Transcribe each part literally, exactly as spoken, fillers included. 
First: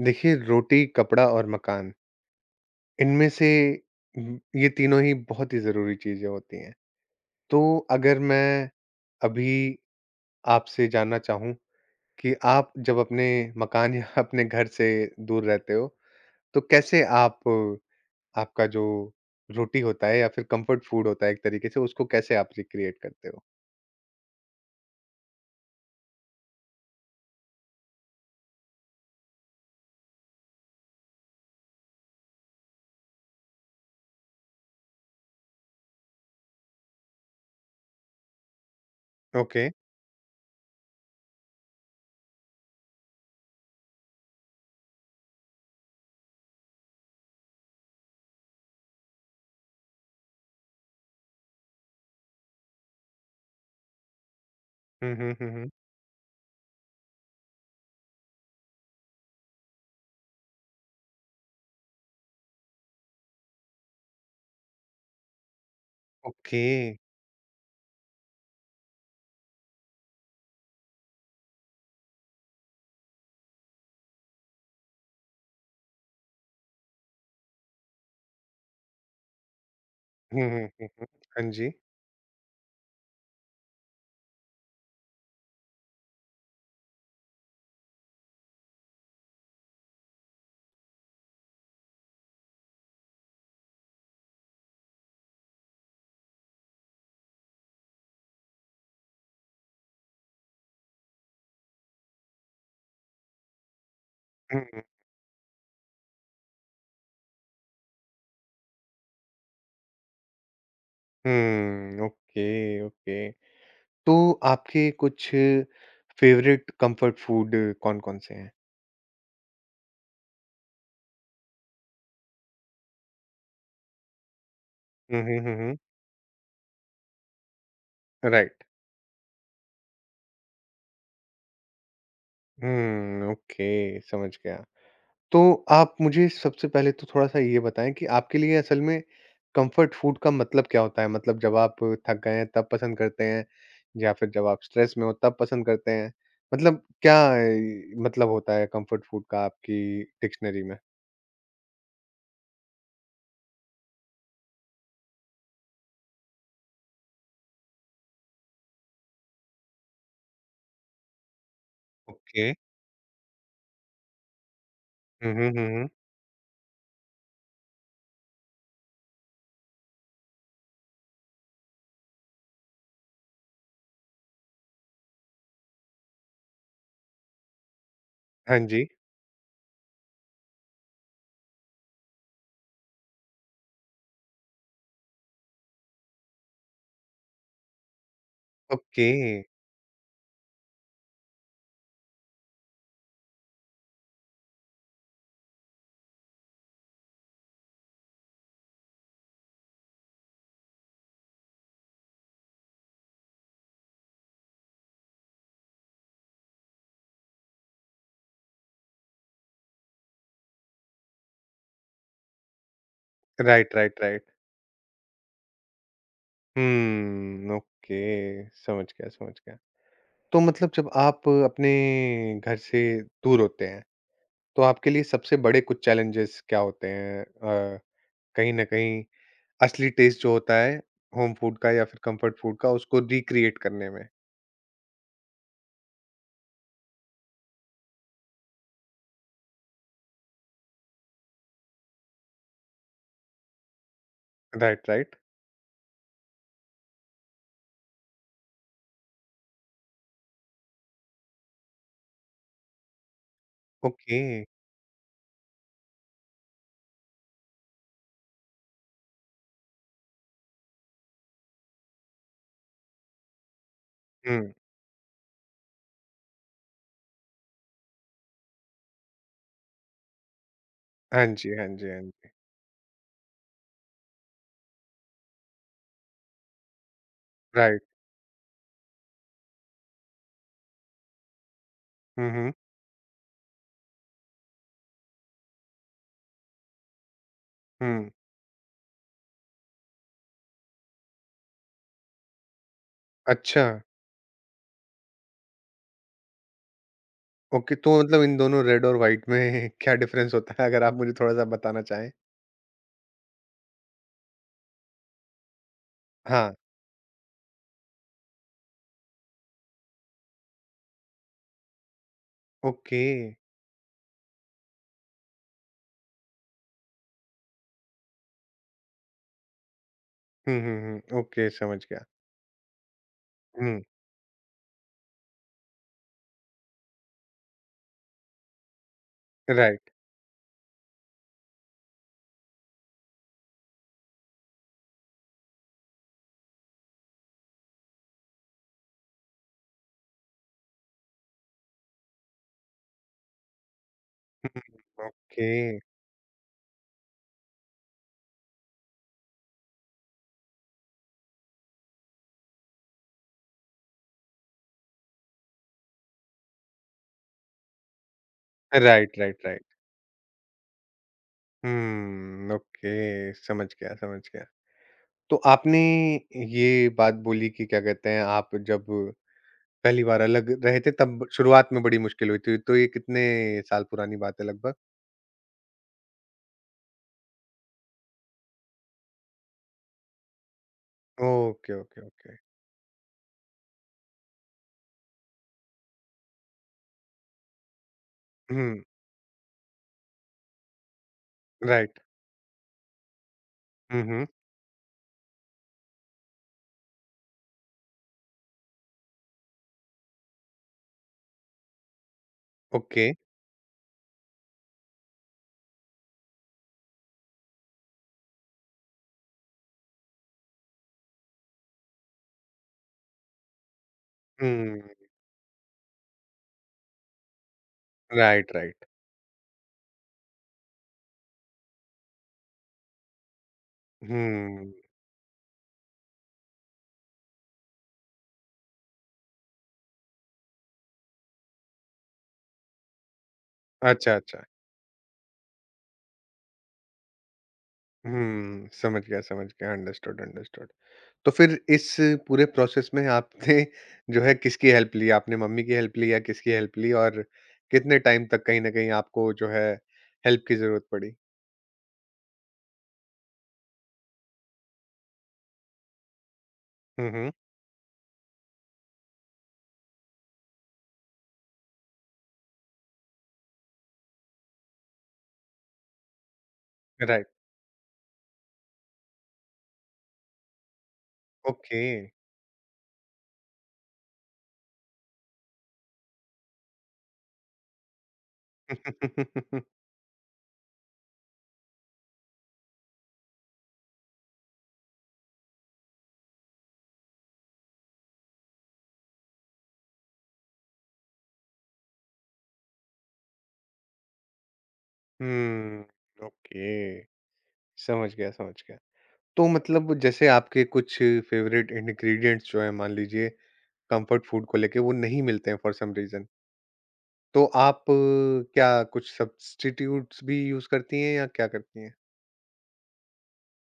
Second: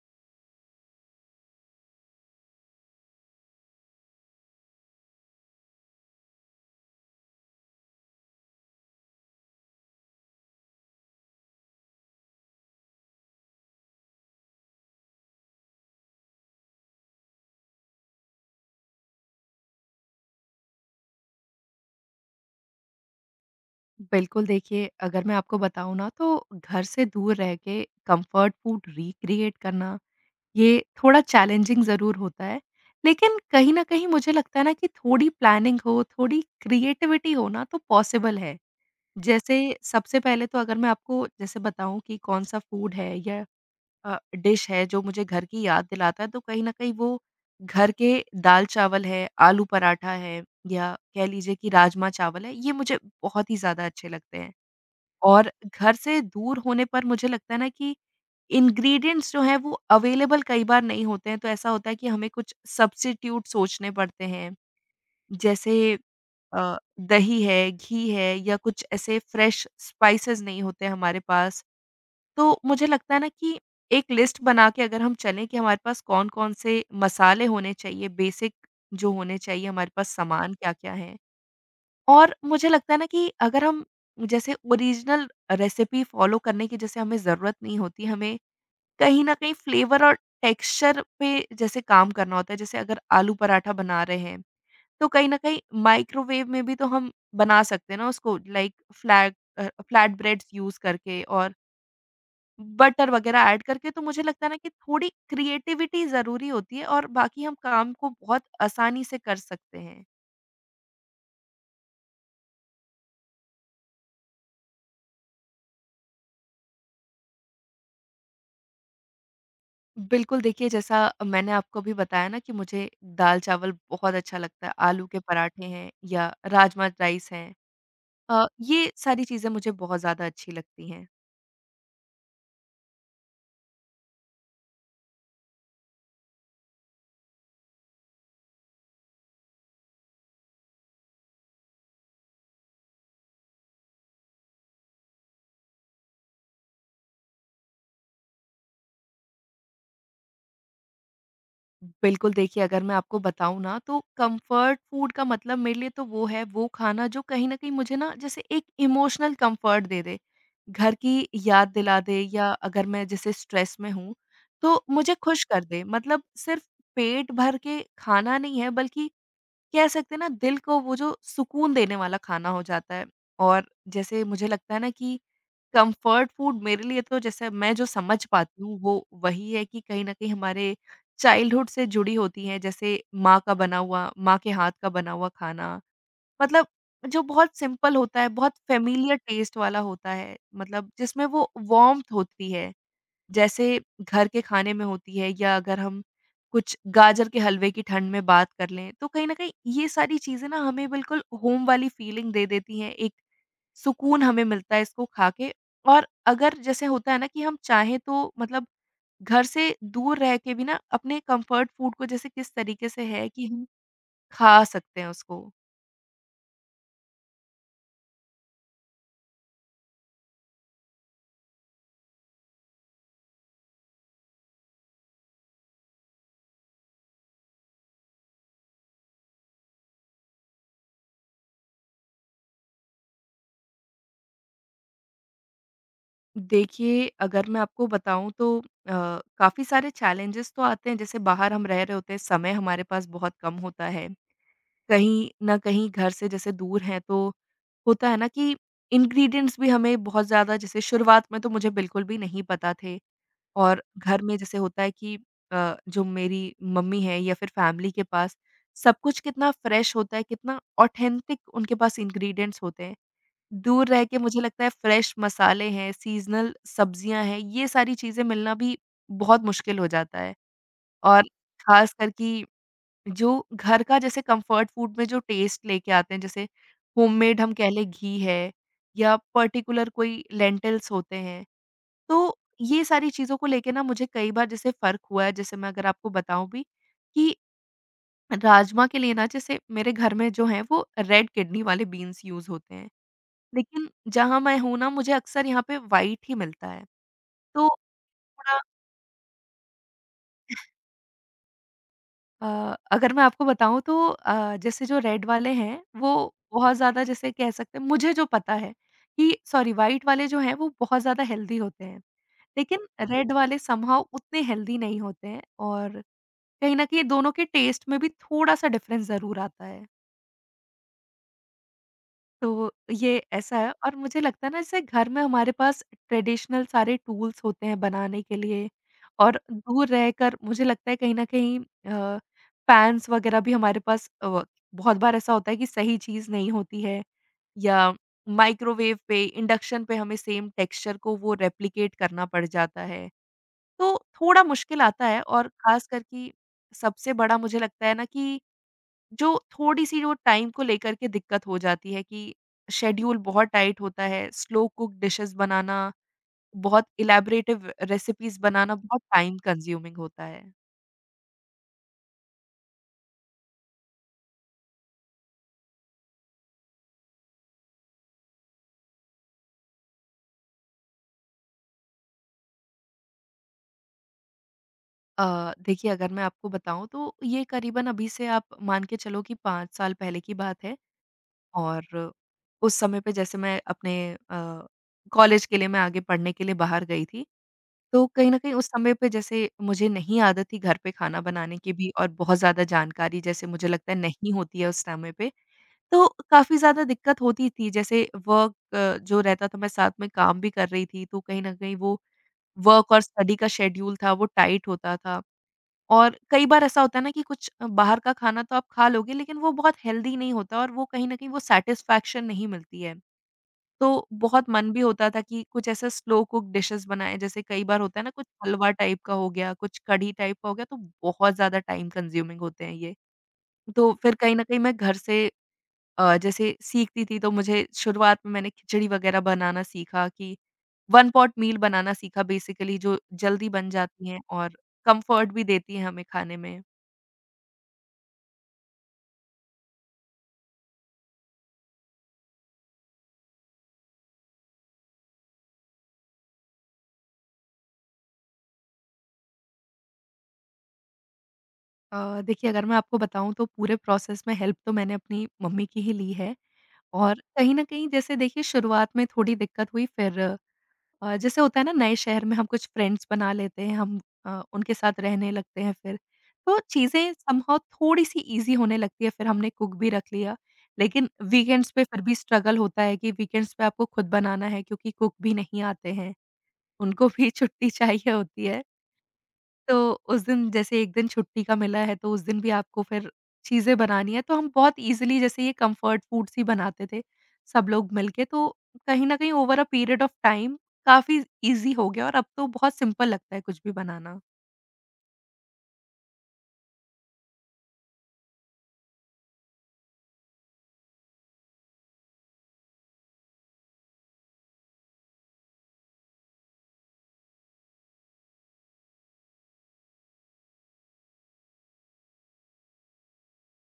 देखिए, रोटी, कपड़ा और मकान, इनमें से उम, ये तीनों ही बहुत ही ज़रूरी चीज़ें होती हैं। तो अगर मैं अभी आपसे जानना चाहूँ कि आप जब अपने मकान या अपने घर से दूर रहते हो, तो कैसे आप अ, आपका जो रोटी होता है या फिर कम्फर्ट फूड होता है एक तरीके से, उसको कैसे आप रिक्रिएट करते हो? बिल्कुल, देखिए अगर मैं आपको बताऊँ ना तो घर से दूर रह के कम्फर्ट फूड रिक्रिएट करना, ये थोड़ा चैलेंजिंग ज़रूर होता है। लेकिन कहीं न कहीं मुझे लगता है ना कि थोड़ी प्लानिंग हो, थोड़ी क्रिएटिविटी हो ना तो पॉसिबल है। जैसे ओके। सबसे पहले तो अगर मैं आपको जैसे बताऊँ कि कौन-सा फूड है या अ, डिश है जो मुझे घर की याद दिलाता है तो कहीं न कहीं वो घर के दाल-चावल है, आलू पराठा है या कह लीजिए कि राजमा-चावल है, ये मुझे बहुत ही ज़्यादा अच्छे लगते हैं। हुँ, हुँ, हुँ, और हुँ। घर से दूर होने पर मुझे लगता है ना कि इंग्रीडिएंट्स जो हैं वो अवेलेबल कई बार नहीं होते हैं, तो ऐसा होता है कि हमें कुछ सब्स्टिट्यूट सोचने पड़ते हैं। जैसे ओके। अ, दही है, घी है या कुछ ऐसे फ्रेश स्पाइसेस नहीं होते हमारे पास। तो मुझे लगता है ना कि एक लिस्ट बना के अगर हम चलें कि हमारे पास कौन-कौन से मसाले होने चाहिए, बेसिक जो होने चाहिए हमारे पास हुँ, सामान हुँ, हुँ, क्या-क्या हुँ। है। हाँ जी। और मुझे लगता है ना कि अगर हम जैसे ओरिजिनल रेसिपी फॉलो करने की जैसे हमें ज़रूरत नहीं होती, हमें कहीं न कहीं फ्लेवर और टेक्सचर पे जैसे काम करना होता है, जैसे अगर आलू पराठा बना रहे हैं, तो कहीं न कहीं माइक्रोवेव में भी तो हम बना सकते हैं ना उसको लाइक फ्लैट अ, फ्लैट ब्रेड्स यूज़ करके और बटर वग़ैरह ऐड करके, तो मुझे लगता है ना हुँ, कि हुँ। थोड़ी क्रिएटिविटी ज़रूरी होती है और बाकी हम काम को बहुत आसानी से कर सकते हैं। हुँ, ओके, ओके। तो आपके कुछ फेवरेट कंफर्ट फूड कौन-कौन से हैं? बिल्कुल, देखिए जैसा मैंने आपको अभी बताया ना कि मुझे दाल-चावल बहुत अच्छा लगता है, आलू के हुँ, हुँ, हुँ, पराठे हुँ। हैं या राजमा-राइस हैं। अ, राइट। ये सारी चीज़ें मुझे बहुत ज़्यादा अच्छी लगती हैं। हुँ, ओके समझ गया। तो आप मुझे सबसे पहले तो थोड़ा-सा ये बताएँ कि आपके लिए असल में कंफर्ट फूड का मतलब क्या होता है? मतलब जब आप थक गए हैं तब पसंद करते हैं या फिर जब आप स्ट्रेस में हो तब पसंद करते हैं? मतलब क्या अ, मतलब होता है कंफर्ट फूड का आपकी डिक्शनरी में? बिल्कुल, देखिए अगर मैं आपको बताऊँ ना तो कम्फ़र्ट फूड का मतलब मेरे लिए तो वो है, वो खाना जो कहीं न कहीं मुझे ना जैसे एक इमोशनल कम्फ़र्ट दे दे। घर की याद दिला दे ओके। या अगर मैं जैसे स्ट्रेस में हूँ, तो मुझे हुँ, खुश हुँ, कर हुँ, दे। हुँ। मतलब सिर्फ़ पेट भर के खाना नहीं है बल्कि कह सकते हैं ना दिल को वो जो सुकून देने वाला खाना हो जाता है। और जैसे मुझे लगता है ना कि कंफर्ट फूड मेरे लिए तो जैसे मैं जो समझ हाँ पाती हूँ जी। वो वही है कि कहीं न कहीं हमारे चाइल्डहुड से जुड़ी होती हैं, जैसे माँ का बना हुआ माँ के हाथ का बना हुआ खाना। मतलब जो बहुत सिंपल होता है, बहुत ओके। फ़ेेमिलियर टेस्ट वाला होता है, मतलब जिसमें वो वार्म्थ होती है। जैसे घर के खाने में होती है, या अगर हम कुछ गाजर के हलवे की ठंड में बात कर लें, तो कहीं न कहीं ये सारी चीज़ें ना हमें बिल्कुल होम वाली फीलिंग दे देती हैं, एक सुकून हमें मिलता है इसको खा के। और अगर जैसे होता है ना कि हम चाहें तो मतलब घर से दूर रह के भी ना अपने कम्फर्ट फूड को जैसे किस तरीके से है कि हम राइट, राइट, राइट। खा सकते हैं उसको। हुँ, ओके समझ गया, समझ गया। तो मतलब जब आप अपने घर से दूर होते हैं, तो आपके लिए सबसे बड़े कुछ चैलेंजेस क्या होते हैं? अ, कहीं न कहीं असली टेस्ट जो होता है होम फूड का या फिर कम्फर्ट फूड का उसको रिक्रिएट करने में। देखिए, अगर मैं आपको बताऊँ तो अ, काफ़ी सारे चैलेंजेज़ तो आते हैं, जैसे बाहर हम रह रहे होते हैं, समय हमारे पास बहुत कम होता है। Right, right. कहीं न कहीं घर से जैसे दूर हैं तो होता है ना कि इंग्रीडिएंट्स भी हमें बहुत ज़्यादा जैसे शुरुआत में तो मुझे बिल्कुल भी नहीं पता थे। और ओके। घर में जैसे होता है कि अ, जो मेरी मम्मी है या फिर फैमिली के पास सब कुछ कितना फ्रेश होता है, कितना ऑथेंटिक उनके पास इंग्रीडिएंट्स होते हैं। दूर रह के मुझे हुँ। लगता है फ्रेश मसाले हैं, सीज़नल सब्जियाँ हैं, ये सारी चीज़ें मिलना भी बहुत मुश्किल हो जाता है। और हाँ जी, हाँ जी, हाँ ख़ासकर जी। कि जो घर का जैसे कंफर्ट फूड में जो टेस्ट लेके आते हैं, जैसे होममेड हम कह राइट। लें घी है या पर्टिकुलर कोई लेंटिल्स होते हैं। हुँ, तो हुँ। ये सारी चीज़ों को लेके ना मुझे कई बार जैसे फ़र्क हुआ है, जैसे मैं अगर आपको बताऊँ भी कि हुँ। राजमा के लिए ना जैसे मेरे घर में जो है वो रेड किडनी वाले बीन्स यूज़ होते हैं। अच्छा, लेकिन जहाँ मैं हूँ ना मुझे अक्सर यहाँ पे व्हाइट ही मिलता है। तो ओके तो मतलब इन थोड़ा दोनों रेड और व्हाइट में क्या डिफरेंस होता है? अगर आप मुझे थोड़ा-सा बताना चाहें? अ, अगर मैं आपको बताऊँ तो अ, जैसे जो रेड वाले हैं, वो हाँ, बहुत ज़्यादा जैसे कह सकते हैं मुझे जो पता है कि, सॉरी, व्हाइट वाले जो हैं वो बहुत ज़्यादा हेल्दी होते हैं। लेकिन ओके। रेड वाले समहाउ उतने हेल्दी नहीं होते हैं, और कहीं न कहीं दोनों के टेस्ट में भी थोड़ा-सा डिफ़रेंस ज़रूर आता है। हुँ, हुँ, हुँ। ओके, समझ गया। तो ये ऐसा है, हुँ, और मुझे लगता है ना जैसे घर में हमारे पास ट्रेडिशनल सारे टूल्स होते हैं बनाने के लिए। और दूर राइट, रहकर मुझे लगता है कहीं ना कहीं पैंस वगैरह भी हमारे पास अ, बहुत बार ऐसा होता है कि सही चीज़ नहीं होती है, या माइक्रोवेव पे इंडक्शन पे हमें सेम टेक्सचर को वो रेप्लिकेट करना पड़ जाता है, तो थोड़ा मुश्किल आता है। ओके। और खास करके सबसे बड़ा मुझे लगता है ना कि जो थोड़ी-सी जो टाइम को लेकर के दिक्कत हो जाती है, कि शेड्यूल बहुत टाइट होता है, स्लो कुक डिशेज़ बनाना, बहुत इलैबोरेटिव रेसिपीज़ बनाना बहुत right, time right, right. Consuming होता है। हुँ, ओके, समझ गया, समझ गया। तो आपने ये बात बोली कि क्या कहते हैं, आप जब पहली बार अलग रहे थे, तब शुरुआत में बड़ी मुश्किल हुई थी। तो ये कितने साल पुरानी बात है लगभग? अ, देखिए, अगर मैं आपको बताऊँ तो ये करीबन अभी से आप मान के चलो कि पाँच साल पहले की बात है। ओके, ओके, और ओके। उस समय पे जैसे मैं अपने अ, कॉलेज के लिए, मैं आगे पढ़ने के लिए बाहर गई थी। तो कहीं न कहीं उस हुँ, समय पे जैसे मुझे नहीं आदत थी घर पे खाना बनाने की भी, राइट। और बहुत ज़्यादा जानकारी जैसे मुझे लगता है हुँ, हुँ, नहीं होती है उस समय पे, तो काफ़ी ज़्यादा दिक्कत होती थी। जैसे वर्क अ, जो रहता था, मैं साथ में काम भी कर रही थी, तो कहीं न कहीं वो वर्क और ओके। स्टडी का शेड्यूल था वो टाइट होता था। और कई बार ऐसा होता है ना कि कुछ अ, बाहर का खाना तो आप खा लोगे, लेकिन वो बहुत हेल्दी नहीं होता, और वो कहीं न कहीं वो सैटिस्फैक्शन नहीं मिलती है। तो बहुत मन भी हुँ, होता था कि कुछ ऐसा स्लो कुक डिशेस बनाएँ, जैसे कई बार होता है ना कुछ राइट, हलवा राइट। टाइप का हो गया, कुछ कढ़ी टाइप का हो गया, तो बहुत ज़्यादा टाइम कंज्यूमिंग होते हैं ये। तो फिर कहीं न कहीं हुँ, मैं घर से अ, जैसे सीखती थी, तो मुझे शुरुआत में मैंने खिचड़ी वगैरह बनाना सीखा, कि वन पॉट मील बनाना सीखा बेसिकली, जो जल्दी बन जाती अच्छा, हैं अच्छा। और कम्फर्ट भी देती हैं हमें खाने में। हुँ, समझ गया, समझ गया। Understood, understood. तो फिर इस पूरे प्रोसेस में आपने जो है किसकी हेल्प ली? आपने मम्मी की हेल्प ली या किसकी हेल्प ली और कितने टाइम तक कहीं न कहीं आपको जो है हेल्प की ज़रूरत पड़ी? अ, देखिए, अगर मैं आपको बताऊँ तो पूरे प्रोसेस में हेल्प तो मैंने अपनी मम्मी की ही ली है। हुँ, और हुँ। कहीं न कहीं जैसे देखिए शुरुआत में थोड़ी दिक्कत हुई, फिर अ, जैसे होता है ना नए शहर में हम कुछ फ्रेंड्स बना लेते हैं, हम अ, उनके साथ रहने लगते हैं फिर। तो चीज़ें राइट, समहाउ थोड़ी-सी ईज़ी होने लगती है, फिर हमने कुक भी रख लिया। लेकिन वीकेंड्स ओके। पे फिर भी स्ट्रगल होता है कि वीकेंड्स पे आपको खुद बनाना है, क्योंकि कुक भी नहीं आते हैं, उनको भी छुट्टी चाहिए होती है। तो उस दिन जैसे एक दिन छुट्टी का मिला है, तो उस दिन भी आपको फिर चीज़ें बनानी है, तो हम बहुत ईज़िली जैसे ये कम्फर्ट फूड्स ही बनाते थे, सब लोग मिलके। तो कहीं न कहीं over uh period of time काफ़ी ईज़ी हो गया, और अब तो बहुत सिंपल लगता है कुछ भी बनाना। हुँ, ओके। समझ गया, समझ गया। तो मतलब जैसे आपके कुछ फेवरेट इंग्रीडिएंट्स जो हैं मान लीजिए कंफर्ट फूड को लेके वो नहीं मिलते हैं फॉर सम रीज़न तो आप अ, क्या कुछ सब्स्टिट्यूट्स भी यूज़ करती हैं या क्या करती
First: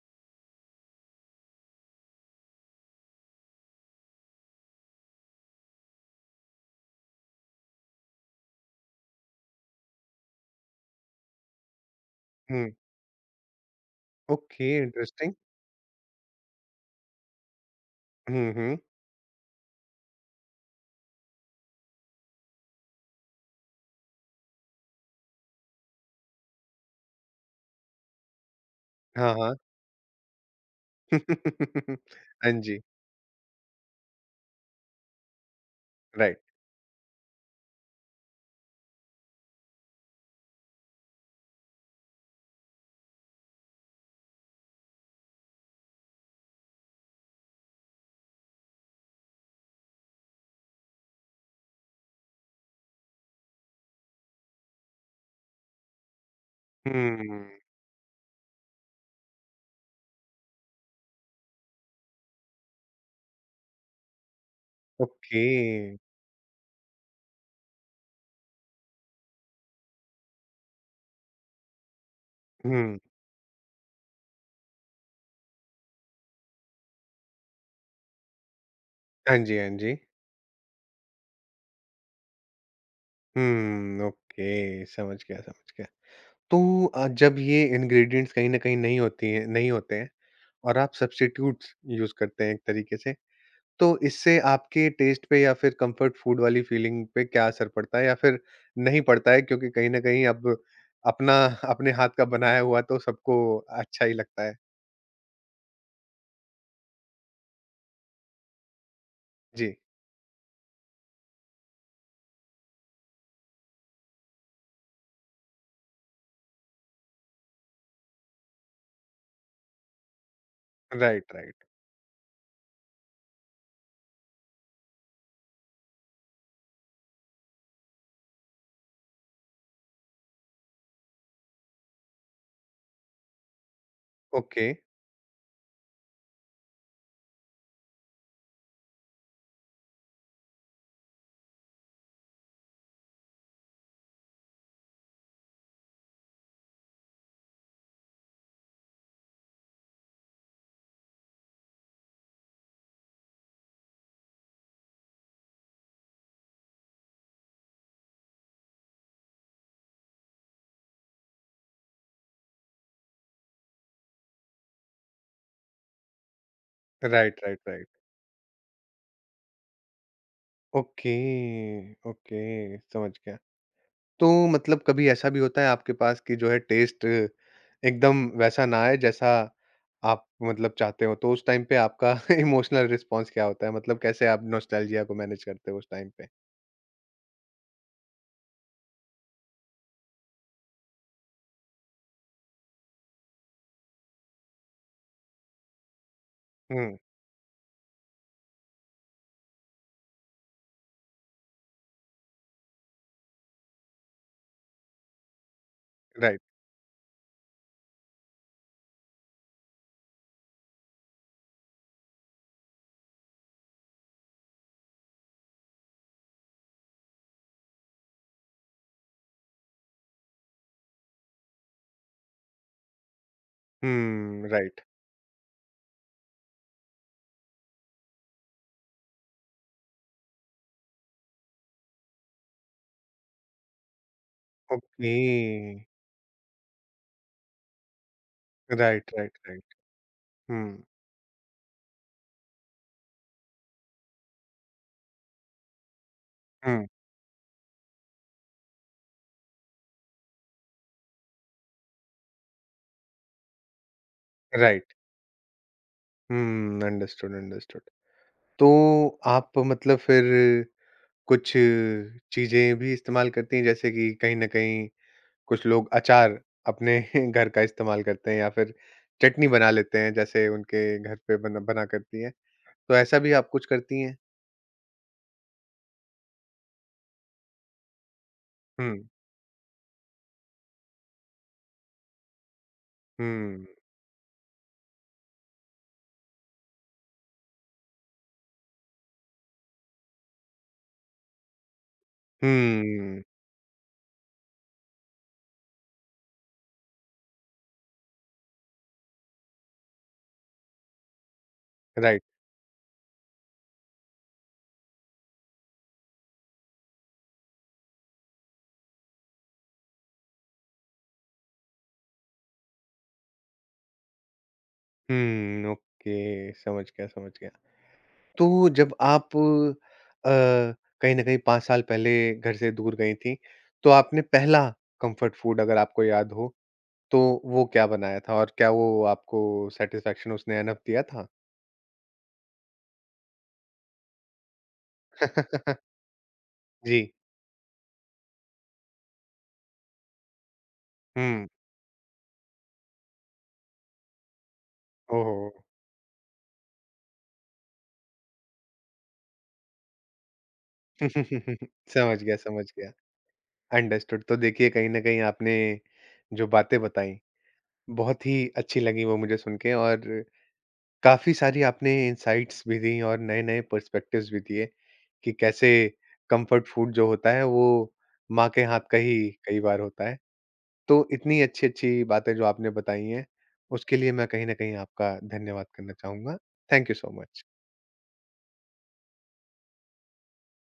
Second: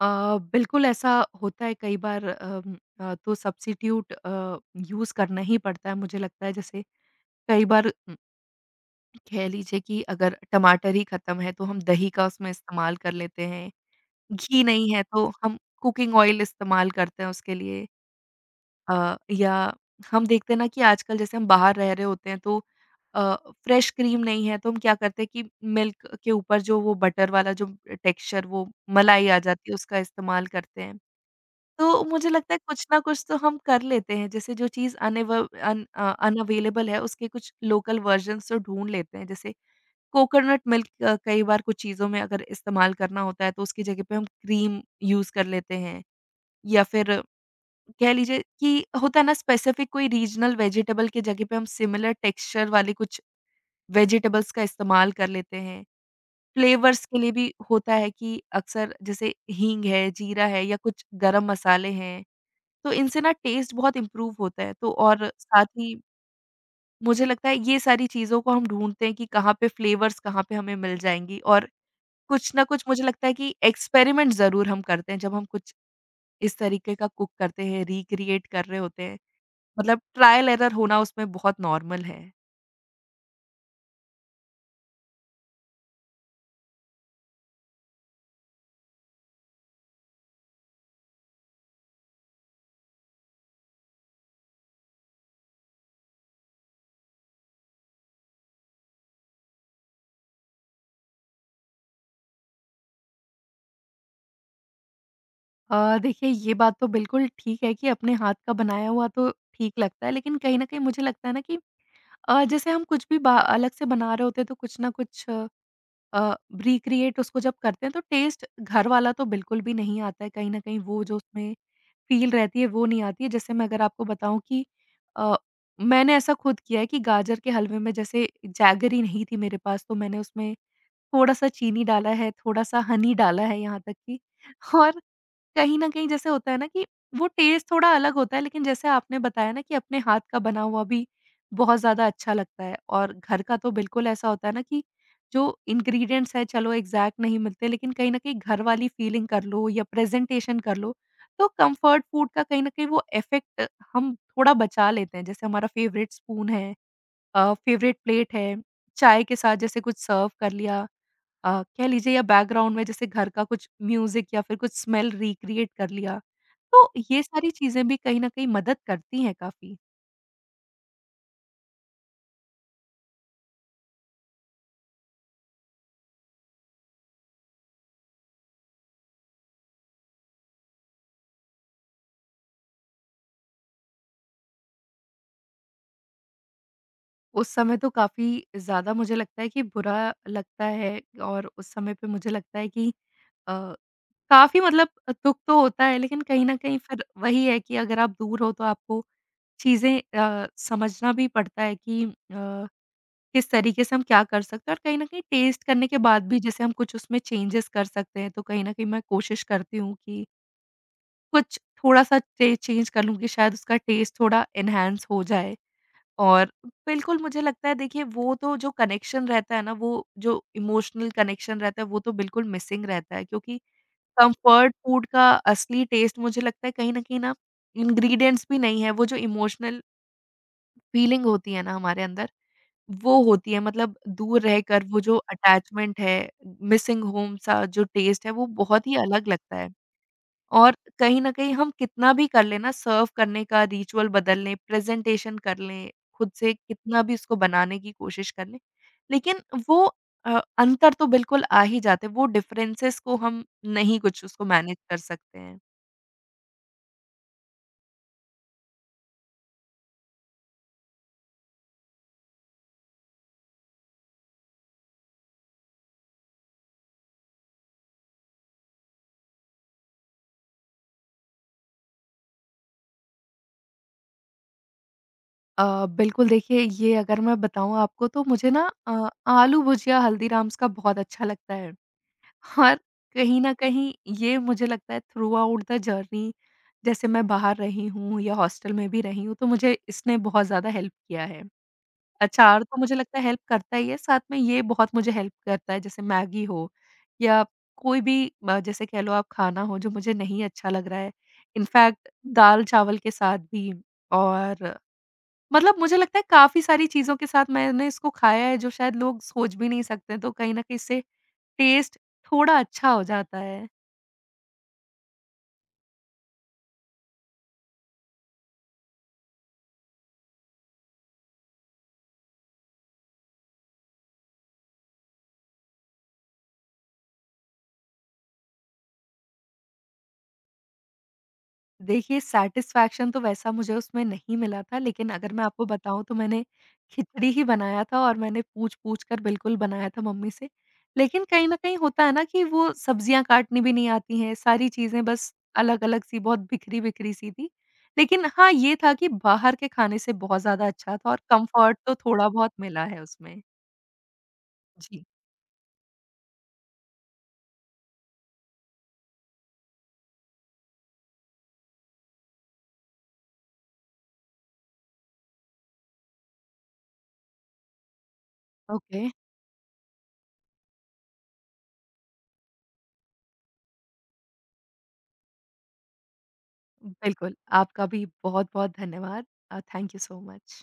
अ, बिल्कुल ऐसा होता है कई बार, अम, अ, तो सब्स्टिट्यूट अ, यूज़ करना ही पड़ता है, मुझे लगता है। जैसे कई बार, उम, कह लीजिए कि अगर टमाटर ही खत्म है, तो हम दही का उसमें हैं? इस्तेमाल कर लेते हैं। घी ओके, नहीं है तो इंटरेस्टिंग। हम कुकिंग ऑयल इस्तेमाल करते हैं उसके लिए। हुँ, हुँ। अ, या हम देखते हैं ना कि आजकल जैसे हम बाहर रह रहे होते हैं, तो अ, फ्रेश क्रीम नहीं है, तो हम क्या करते हैं कि मिल्क के ऊपर जो वो बटर वाला जो टेक्सचर, वो मलाई हाँ, आ हाँ। जाती है, उसका इस्तेमाल करते हैं। तो मुझे हाँ लगता है जी, कुछ ना कुछ तो हम कर लेते हैं, जैसे जो चीज़ अनएव अन अ, राइट। अनअवेलेबल है, उसके कुछ लोकल वर्जन्स तो ढूँढ लेते हैं। जैसे कोकोनट मिल्क अ, कई बार कुछ चीज़ों में अगर इस्तेमाल करना होता है, तो उसकी जगह पे हम क्रीम यूज़ कर लेते हैं, या फिर कह लीजिए कि होता है ना स्पेसिफिक कोई रीजनल वेजिटेबल की जगह पे हम सिमिलर टेक्सचर वाले कुछ वेजिटेबल्स का इस्तेमाल कर लेते हैं। फ्लेवर्स के लिए भी हम्म, होता है कि अक्सर जैसे हींग है, जीरा है या कुछ गरम मसाले हैं, तो इनसे ना टेस्ट बहुत इम्प्रूव होता है। तो और ओके। साथ ही मुझे लगता है ये सारी चीज़ों को हम ढूँढते हैं कि कहाँ पे फ्लेवर्स, कहाँ पे हमें मिल जाएँगी। और कुछ ना कुछ हुँ। मुझे लगता है कि एक्सपेरिमेंट ज़रूर हम करते हैं, जब हम कुछ इस तरीके का कुक करते हैं, रिक्रिएट कर रहे होते हैं। हाँ जी, हाँ जी। मतलब ट्रायल एरर होना उसमें बहुत नॉर्मल है। हुँ, ओके, समझ गया, समझ गया। तो अ, जब ये इंग्रीडिएंट्स कहीं न कहीं नहीं होती हैं नहीं होते हैं और आप सब्स्टिट्यूट्स यूज़ करते हैं एक तरीके से, तो इससे आपके टेस्ट पे या फिर कम्फर्ट फूड वाली फीलिंग पे क्या असर पड़ता है या फिर नहीं पड़ता है क्योंकि कहीं न कहीं अब अपना अपने हाथ का बनाया हुआ तो सबको अच्छा ही लगता है? अ, देखिए ये बात तो बिल्कुल ठीक है कि अपने हाथ का बनाया हुआ तो जी। ठीक लगता है, लेकिन कहीं न कहीं मुझे लगता है ना कि अ, जैसे हम कुछ भी बा अलग से बना रहे होते हैं तो कुछ ना कुछ अ, रिक्रिएट उसको जब करते हैं तो टेस्ट घर वाला तो बिल्कुल भी नहीं आता है। कहीं न कहीं वो जो राइट, उसमें राइट, फ़ील रहती है वो नहीं आती है। जैसे मैं अगर आपको बताऊँ कि अ, मैंने ऐसा खुद किया है कि गाजर के हलवे में जैसे जैगरी नहीं थी मेरे पास, तो मैंने उसमें थोड़ा-सा चीनी डाला है, थोड़ा-सा हनी डाला है, यहाँ तक कि ओके, और कहीं न कहीं जैसे होता है ना कि वो टेस्ट थोड़ा अलग होता है। लेकिन जैसे आपने बताया ना कि अपने हाथ का बना हुआ भी बहुत ज़्यादा अच्छा लगता है, और घर का तो बिल्कुल ऐसा होता है ना कि जो इंग्रीडिएंट्स हैं, चलो एग्ज़ैक्ट नहीं मिलते, लेकिन कहीं न कहीं घर वाली फीलिंग कर लो या प्रेज़ेंटेशन कर लो, तो कम्फ़र्ट फूड का कहीं न कहीं वो इफ़ेक्ट हम थोड़ा बचा लेते हैं। जैसे हमारा फ़ेवरेट स्पून है, अ, फ़ेवरेट प्लेट है, चाय के साथ जैसे कुछ सर्व कर लिया, अ, कह लीजिए, या बैकग्राउंड में जैसे घर का कुछ म्यूज़िक या फिर कुछ स्मेल रिक्रिएट कर लिया। तो ये राइट, सारी राइट, राइट, चीज़ें भी कहीं न कहीं मदद करती हैं काफ़ी। ओके, ओके, समझ गया। तो मतलब कभी ऐसा भी होता है आपके पास कि जो है टेस्ट एकदम वैसा ना आए जैसा आप मतलब चाहते हो तो उस टाइम पे आपका इमोशनल रिस्पॉन्स क्या होता है मतलब कैसे आप नॉस्टैल्जिया को मैनेज करते हो उस टाइम पे? उस समय तो काफ़ी ज़्यादा मुझे लगता है कि बुरा लगता है, और उस समय पे मुझे लगता है कि अ, काफ़ी मतलब दुःख तो होता है, लेकिन कहीं न कहीं हम्म, फिर वही है कि अगर आप दूर हो तो आपको चीज़ें अ, समझना भी पड़ता है कि अ किस तरीके से हम क्या कर सकते हैं, और कहीं न कहीं टेस्ट करने के बाद राइट, भी जैसे हम कुछ उसमें चेंजेस कर सकते हैं, तो कहीं न कहीं मैं कोशिश करती हूँ कि कुछ थोड़ा-सा टे चेंज कर लूँ कि शायद उसका टेस्ट थोड़ा एनहांस हो जाए। और बिल्कुल मुझे लगता है, देखिए, वो तो जो कनेक्शन रहता है ना, वो जो इमोशनल कनेक्शन रहता है वो तो बिल्कुल मिसिंग रहता है, क्योंकि हम्म, कंफर्ट राइट, फूड का असली टेस्ट मुझे लगता है कहीं न कहीं ना इंग्रीडिएंट्स भी नहीं है, वो जो इमोशनल फीलिंग होती है ना हमारे अंदर वो होती है। मतलब दूर रहकर वो ओके, जो अटैचमेंट है, मिसिंग होम सा जो टेस्ट है, वो बहुत ही राइट, अलग राइट, लगता है। राइट, और हम्म, कहीं न कहीं हम कितना भी कर लें ना, सर्व करने का रिचुअल बदल लें, प्रेज़ेंटेशन कर लें, खुद से हम्म, कितना भी उसको बनाने की कोशिश कर लें, लेकिन वो अ, अंतर तो बिल्कुल आ ही जाते हैं। वो डिफरेंसेस को हम नहीं कुछ उसको मैनेज राइट, कर सकते हैं। हम्म, अंडरस्टूड, अंडरस्टूड। तो आप मतलब फिर कुछ चीज़ें भी इस्तेमाल करती हैं, जैसे कि कहीं न कहीं कुछ लोग अचार अपने घर का इस्तेमाल करते हैं या फिर चटनी बना लेते हैं, जैसे उनके घर पे बना बना करती हैं। तो ऐसा भी आप कुछ करती हैं? अ, बिल्कुल, देखिए, ये अगर मैं बताऊँ आपको, तो मुझे ना हुँ, अ, आलू भुजिया हल्दीराम्स का बहुत अच्छा लगता है। और कहीं न हुँ, कहीं ये मुझे लगता है थ्रूआउट द जर्नी, जैसे मैं बाहर रही हूँ या हॉस्टल में भी रही हूँ, तो मुझे इसने बहुत ज़्यादा हेल्प किया है। अचार तो मुझे लगता हुँ, है हेल्प करता ही है, साथ में ये बहुत मुझे हेल्प करता है, जैसे मैगी हो या कोई भी अ, जैसे कह लो आप खाना हो जो मुझे नहीं अच्छा लग रहा है। In fact right. दाल-चावल के साथ भी, और मतलब मुझे लगता है काफ़ी सारी चीज़ों के साथ मैंने इसको खाया है जो शायद लोग सोच भी नहीं सकते हैं, तो कहीं न कहीं इससे टेस्ट थोड़ा अच्छा हो जाता है। हुँ, ओके, समझ गया, समझ गया। तो जब आप अ, कहीं न कहीं पाँच साल पहले घर से दूर गई थीं, तो आपने पहला कम्फ़र्ट फ़ूड अगर आपको याद हो तो वो क्या बनाया था और क्या वो आपको सैटिस्फैक्शन उसने एनफ दिया था? देखिए, सैटिस्फैक्शन तो वैसा मुझे उसमें नहीं मिला था, लेकिन अगर मैं आपको बताऊँ, तो मैंने जी। खिचड़ी ही बनाया था, और मैंने पूछ-पूछ कर बिल्कुल बनाया था मम्मी से। लेकिन हुँ। कहीं न कहीं होता है ना कि वो सब्जियाँ काटनी भी नहीं आती हैं, सारी चीज़ें बस ओहो! अलग-अलग सी, बहुत बिखरी-बिखरी सी थी। लेकिन हाँ, ये था कि बाहर के खाने से बहुत ज़्यादा अच्छा था और कम्फर्ट तो समझ थोड़ा गया, बहुत समझ मिला गया। है उसमें। अंडरस्टूड। तो देखिए कहीं न जी। कहीं आपने जो बातें बताई, बहुत ही अच्छी लगी वो मुझे सुन के और काफ़ी सारी आपने इनसाइट्स भी दी और नए-नए पर्सपेक्टिव्स भी दिए कि कैसे कंफर्ट फूड जो होता है वो माँ के हाथ का ओके। ही कई बार होता है। तो इतनी अच्छी-अच्छी बातें जो आपने बताई हैं, उसके लिए मैं कहीं न कहीं आपका धन्यवाद करना चाहूँगा। थैंक यू सो बिल्कुल, मच। आपका भी बहुत-बहुत धन्यवाद। अ, थैंक यू सो मच।